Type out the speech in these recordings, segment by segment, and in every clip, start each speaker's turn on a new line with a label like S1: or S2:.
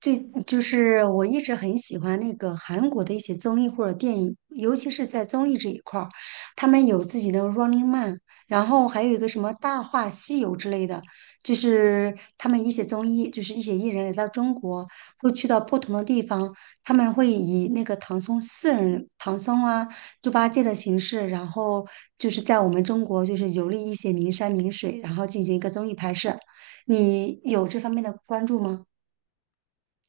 S1: 最就是我一直很喜欢那个韩国的一些综艺或者电影，尤其是在综艺这一块儿，他们有自己的 Running Man，然后还有一个什么《大话西游》之类的，就是他们一些综艺，就是一些艺人来到中国，会去到不同的地方，他们会以那个唐僧四人、唐僧啊、猪八戒的形式，然后就是在我们中国就是游历一些名山名水，然后进行一个综艺拍摄。你有这方面的关注吗？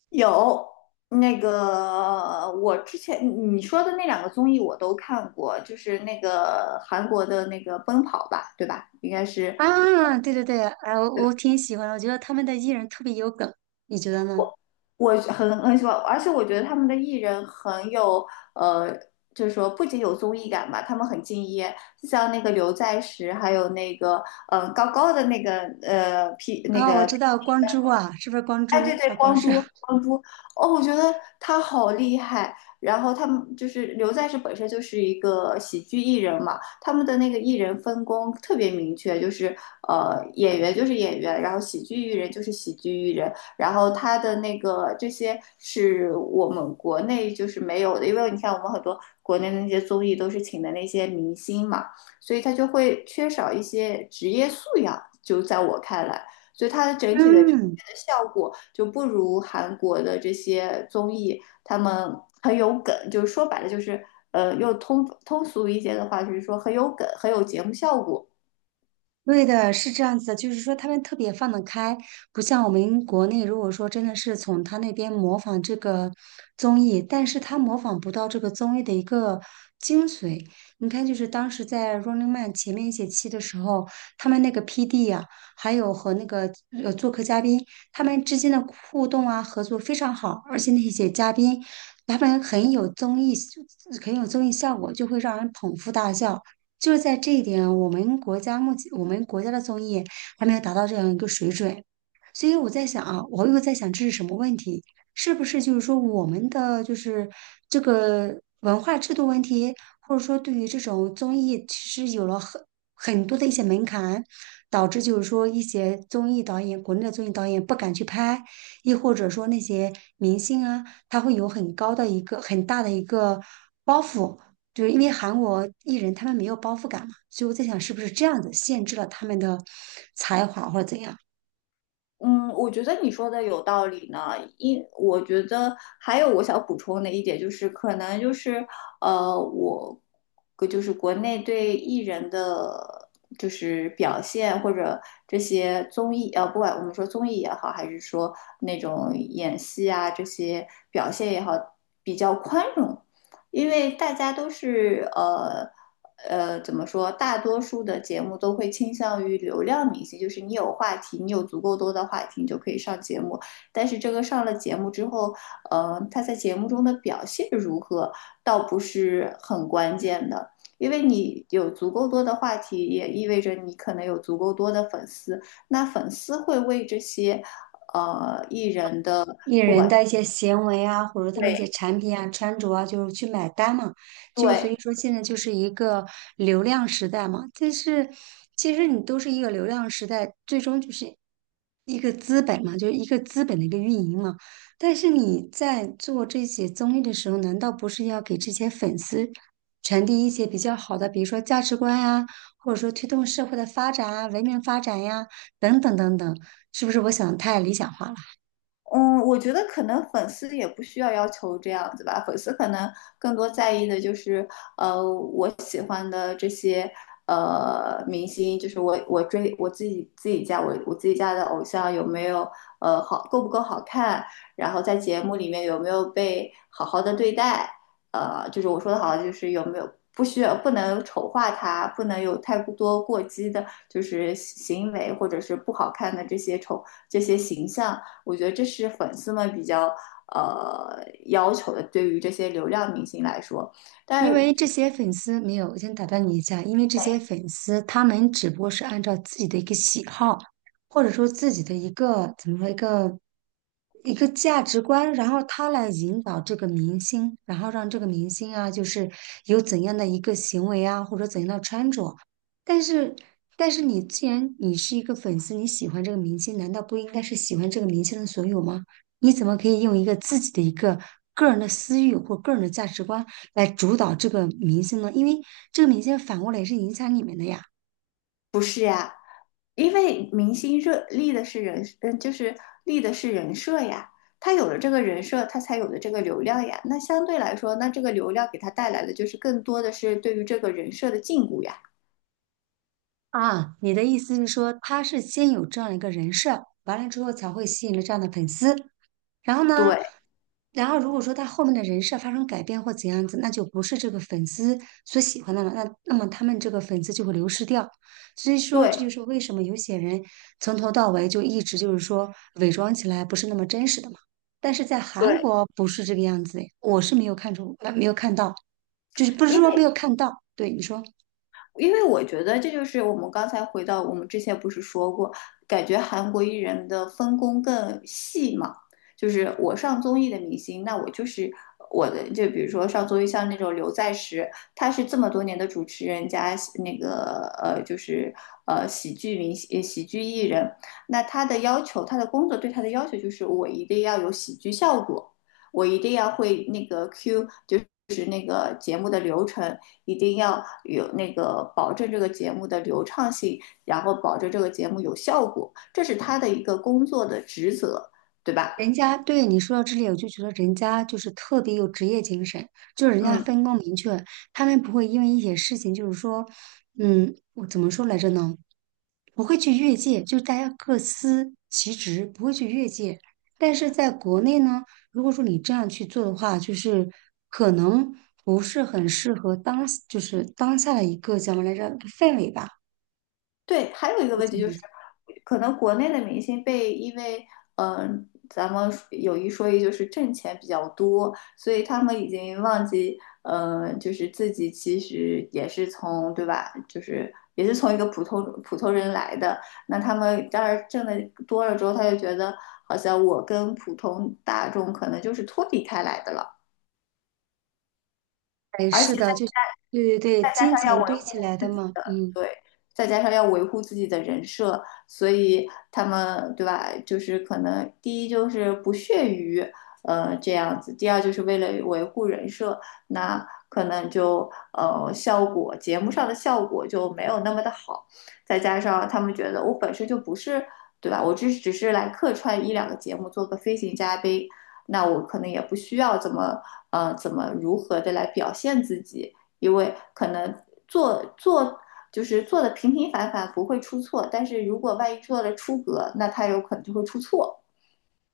S2: 有。那个，我之前你说的那两个综艺我都看过，就是那个韩国的那个《奔跑吧》，对吧？应该是。
S1: 啊，对对对，啊，我挺喜欢的，我觉得他们的艺人特别有梗，你觉得呢？
S2: 我很喜欢，而且我觉得他们的艺人很有呃，就是说不仅有综艺感吧，他们很敬业，就像那个刘在石，还有那个高高的那个皮那
S1: 啊，我
S2: 个。
S1: 知道光洙啊，是不是光
S2: 哎，
S1: 洙？
S2: 对对，
S1: 还有光
S2: 光
S1: 洙，
S2: 洙，光洙，哦，我觉得他好厉害。然后他们就是刘在石本身就是一个喜剧艺人嘛，他们的那个艺人分工特别明确，就是演员就是演员，然后喜剧艺人就是喜剧艺人。然后他的那个这些是我们国内就是没有的，因为你看我们很多国内的那些综艺都是请的那些明星嘛，所以他就会缺少一些职业素养，就在我看来。所以它的 整体的呈
S1: 嗯。
S2: 现的效果就不如韩国的这些综艺，他们很有梗，就是说白了就是，又通俗一些的话，就是说很有梗，很有节目效果。
S1: 对的，是这样子的，就是说他们特别放得开，不像我们国内，如果说真的是从他那边模仿这个综艺，但是他模仿不到这个综艺的一个精髓。你看，就是当时在《Running Man》前面一些期的时候，他们那个 PD 啊，还有和那个做客嘉宾，他们之间的互动啊，合作非常好，而且那些嘉宾他们很有综艺，很有综艺效果，就会让人捧腹大笑。就是在这一点，我们国家目前我们国家的综艺还没有达到这样一个水准，所以我在想啊，我又在想这是什么问题？是不是就是说我们的就是这个文化制度问题，或者说对于这种综艺其实有了很多的一些门槛，导致就是说一些综艺导演，国内的综艺导演不敢去拍，亦或者说那些明星啊，他会有很高的一个很大的一个包袱。就是因为韩国艺人他们没有包袱感嘛，所以我在想是不是这样子限制了他们的才华或者怎样。
S2: 嗯，我觉得你说的有道理呢。我觉得还有我想补充的一点就是，可能就是我就是国内对艺人的就是表现或者这些综艺不管我们说综艺也好，还是说那种演戏啊这些表现也好，比较宽容。因为大家都是怎么说？大多数的节目都会倾向于流量明星，就是你有话题，你有足够多的话题，你就可以上节目。但是这个上了节目之后，他在节目中的表现如何，倒不是很关键的。因为你有足够多的话题，也意味着你可能有足够多的粉丝。那粉丝会为这些艺人的。
S1: 艺
S2: 不
S1: 人
S2: 管，
S1: 的一些行为啊，或者他们一些
S2: 对，
S1: 产品啊、穿着啊，就是去买单嘛。就所
S2: 对。
S1: 以说，现在就是一个流量时代嘛。但是，其实你都是一个流量时代，最终就是一个资本嘛，就是一个资本的一个运营嘛。但是你在做这些综艺的时候，难道不是要给这些粉丝传递一些比较好的，比如说价值观呀、或者说推动社会的发展啊、文明发展呀、等等等等？是不是我想得太理想化了？
S2: 嗯，我觉得可能粉丝也不需要要求这样子吧，粉丝可能更多在意的就是，我喜欢的这些明星，就是我追我自己家的偶像有没有够不够好看，然后在节目里面有没有被好好的对待，就是我说的好就是有没有不需要不能丑化他，不能有太多过激的，就是行为或者是不好看的这些形象。我觉得这是粉丝们比较要求的，对于这些流量明星来说。
S1: 因
S2: 但
S1: 为这些粉丝没有，我先打断你一下，因为这些粉丝他们只不过是按照自己的一个喜好，或者说自己的一个怎么说一个价值观，然后他来引导这个明星，然后让这个明星啊，就是有怎样的一个行为啊，或者怎样的穿着。但是，但是你既然你是一个粉丝，你喜欢这个明星，难道不应该是喜欢这个明星的所有吗？你怎么可以用一个自己的一个个人的私欲或个人的价值观？来主导这个明星呢？因为这个明星反过来也是影响你们的呀。
S2: 因为明星热立的是人，嗯，就是立的是人设呀。他有了这个人设，他才有了这个流量呀。那相对来说，那这个流量给他带来的就是更多的是对于这个人设的禁锢呀。
S1: 啊，你的意思是说，他是先有这样一个人设，完了之后才会吸引了这样的粉丝，然后呢，
S2: 对
S1: 然后如果说他后面的人设发生改变或怎样子，那就不是这个粉丝所喜欢的了，那么他们这个粉丝就会流失掉。所以说，这
S2: 对
S1: 就是为什么有些人从头到尾就一直就是说伪装起来不是那么真实的嘛。但是在韩
S2: 对，
S1: 国不是这个样子，我是没有看出，没有看到，就是不是说没
S2: 因
S1: 有看到，对你说。
S2: 因为我觉得这就是我们刚才回到我们之前不是说过，感觉韩国艺人的分工更细嘛，就是我上综艺的明星，那我就是我的，就比如说上综艺像那种刘在石，他是这么多年的主持人加那个就是喜剧明星、喜剧艺人，那他的要求，他的工作对他的要求就是我一定要有喜剧效果，我一定要会那个 Q 就是。就是那个节目的流程，一定要有那个保证这个节目的流畅性，然后保证这个节目有效果，这是他的一个工作的职责，对吧？
S1: 人家对你说到这里，我就觉得人家就是特别有职业精神，就是人家
S2: 嗯。
S1: 分工明确，他们不会因为一些事情，就是说，嗯，我怎么说来着呢？不会去越界，就是大家各司其职，不会去越界。但是在国内呢，如果说你这样去做的话，就是可能不是很适合当，就是当下的一个怎么来着氛围吧。
S2: 对，还有一个
S1: 我
S2: 问
S1: 觉
S2: 题
S1: 得
S2: 就是，可能国内的明星因为，咱们有一说一，就是挣钱比较多，所以他们已经忘记，就是自己其实也是从，对吧？就是也是从一个普通人来的。那他们当然挣的多了之后，他就觉得好像我跟普通大众可能就是脱离开来的了。
S1: 哎，
S2: 而
S1: 是
S2: 且。
S1: 的，就对对对，
S2: 再加
S1: 金
S2: 上要
S1: 钱
S2: 维
S1: 堆起
S2: 护
S1: 来的
S2: 自己
S1: 嘛，
S2: 的，
S1: 嗯。
S2: 对，再加上要维护自己的人设，所以他们对吧？就是可能第一就是不屑于这样子，第二就是为了维护人设，那可能就呃效果节目上的效果就没有那么的好，再加上他们觉得我本身就不是对吧？我只是来客串一两个节目，做个飞行嘉宾。那我可能也不需要怎么如何的来表现自己，因为可能做就是做的平平凡凡，不会出错。但是如果万一做了出格，那他有可能就会出错。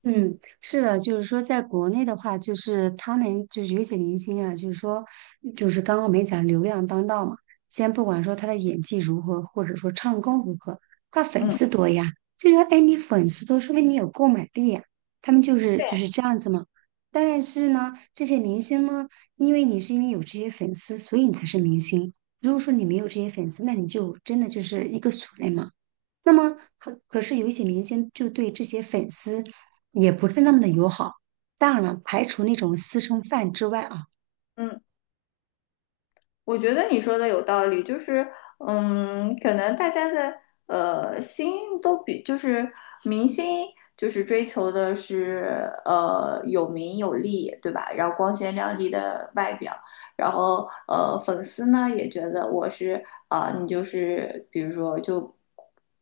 S1: 嗯，是的，就是说，在国内的话，就是他们就是有一些明星啊，就是说，就是刚刚我们讲流量当道嘛，先不管说他的演技如何，或者说唱功如何，他粉
S2: 嗯，
S1: 丝多呀，这个哎，你粉丝多，说明你有购买力呀，他们
S2: 对，
S1: 就是这样子嘛。但是呢，这些明星呢，因为你是因为有这些粉丝，所以你才是明星。如果说你没有这些粉丝，那你就真的就是一个俗人嘛。那么可是有一些明星就对这些粉丝也不是那么的友好。当然了，排除那种私生饭之外啊，
S2: 嗯我觉得你说的有道理，就是，嗯，可能大家的心都比，就是明星就是追求的是有名有利，对吧？然后光鲜亮丽的外表，然后粉丝呢也觉得我是啊、你就是比如说就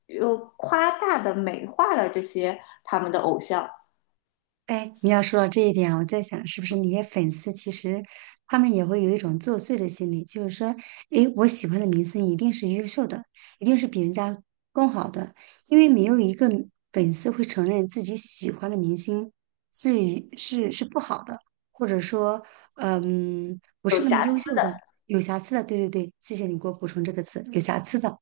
S2: 又夸大的美化了这些他们的偶像。
S1: 哎，你要说到这一点啊，我在想，是不是那些粉丝其实他们也会有一种作祟的心理，就是说，哎，我喜欢的明星一定是优秀的，一定是比人家更好的，因为没有一个粉丝会承认自己喜欢的明星是一是是不好的，或者说，嗯，不
S2: 有
S1: 是那么
S2: 瑕。
S1: 优秀的，有瑕疵的。对对对，谢谢你给我补充这个词，有瑕疵的。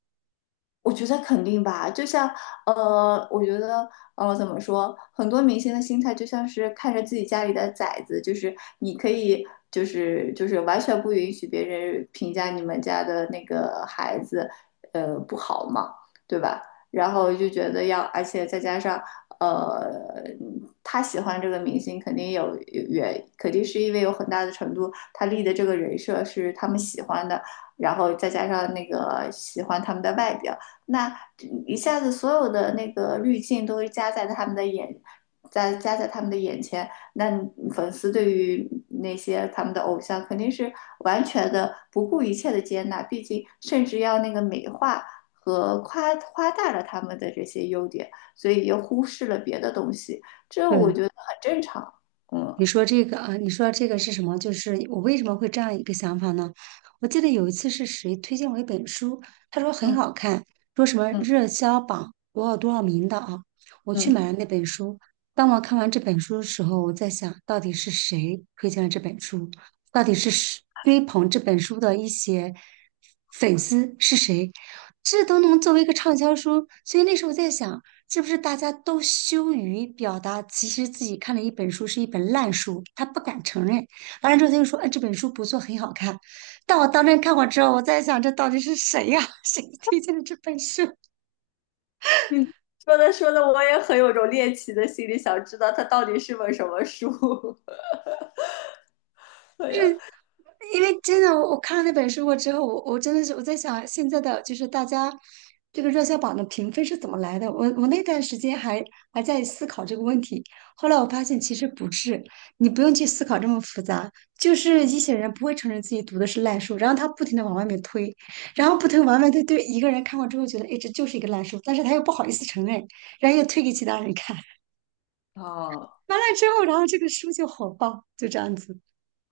S2: 我觉得肯定吧，就像我觉得怎么说，很多明星的心态就像是看着自己家里的崽子，就是你可以，就是完全不允许别人评价你们家的那个孩子，不好嘛，对吧？然后就觉得要，而且再加上呃，他喜欢这个明星，肯定有也肯定是因为有很大的程度，他立的这个人设是他们喜欢的，然后再加上那个喜欢他们的外表。那一下子所有的那个滤镜都加在他们的眼，加在他们的眼前，那粉丝对于那些他们的偶像肯定是完全的不顾一切的接纳，毕竟甚至要那个美化和夸大了他们的这些优点，所以又忽视了别的东西，这我
S1: 对，
S2: 觉得很正常。
S1: 你
S2: 嗯
S1: 说这个啊，你说这个是什么？就是我为什么会这样一个想法呢？我记得有一次是谁推荐我一本书，他说很
S2: 嗯
S1: 好看，说什么
S2: 嗯
S1: 热销榜多少多少名的啊。我去
S2: 嗯，
S1: 买了那本书。当我看完这本书的时候，我在想，到底是谁推荐了这本书？到底是谁追捧这本书的一些粉丝是谁？这都能作为一个畅销书，所以那时候我在想。是不是大家都羞于表达？其实自己看了一本书是一本烂书，他不敢承认。完了之后他就说：“哎，这本书不错，很好看。”但我当真看过之后，我在想，这到底是谁呀、谁推荐的这本书？
S2: 嗯，说的说的，我也很有种猎奇的心理，想知道它到底是本什么书。对呀，
S1: 因为真的，我看了那本书过之后，我真的是我在想，现在的就是大家这个热销榜的评分是怎么来的？我那段时间还在思考这个问题，后来我发现其实不是，你不用去思考这么复杂，就是一些人不会承认自己读的是烂书，然后他不停的往外面推，然后不停地往外面推，对一个人看过之后觉得，哎，这就是一个烂书，但是他又不好意思承认，然后又推给其他人看，
S2: 啊。
S1: 完了之后，然后这个书就火爆，就这样子。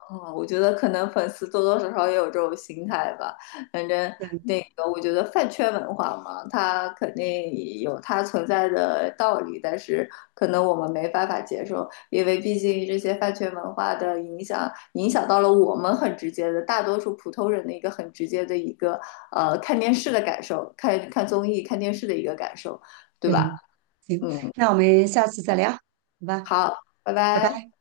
S2: 嗯，我觉得可能粉丝多多少少也有这种心态吧。反正那个，我觉得饭圈文化嘛，它肯定有它存在的道理，但是可能我们没办法接受，因为毕竟这些饭圈文化的影响，影响到了我们很直接的，大多数普通人的一个很直接的一个看电视的感受，看看综艺、看电视的一个感受，对
S1: 对，
S2: 吧？
S1: 行，那我们下次再聊，好吧，
S2: 好，拜
S1: 拜
S2: 拜。
S1: 拜。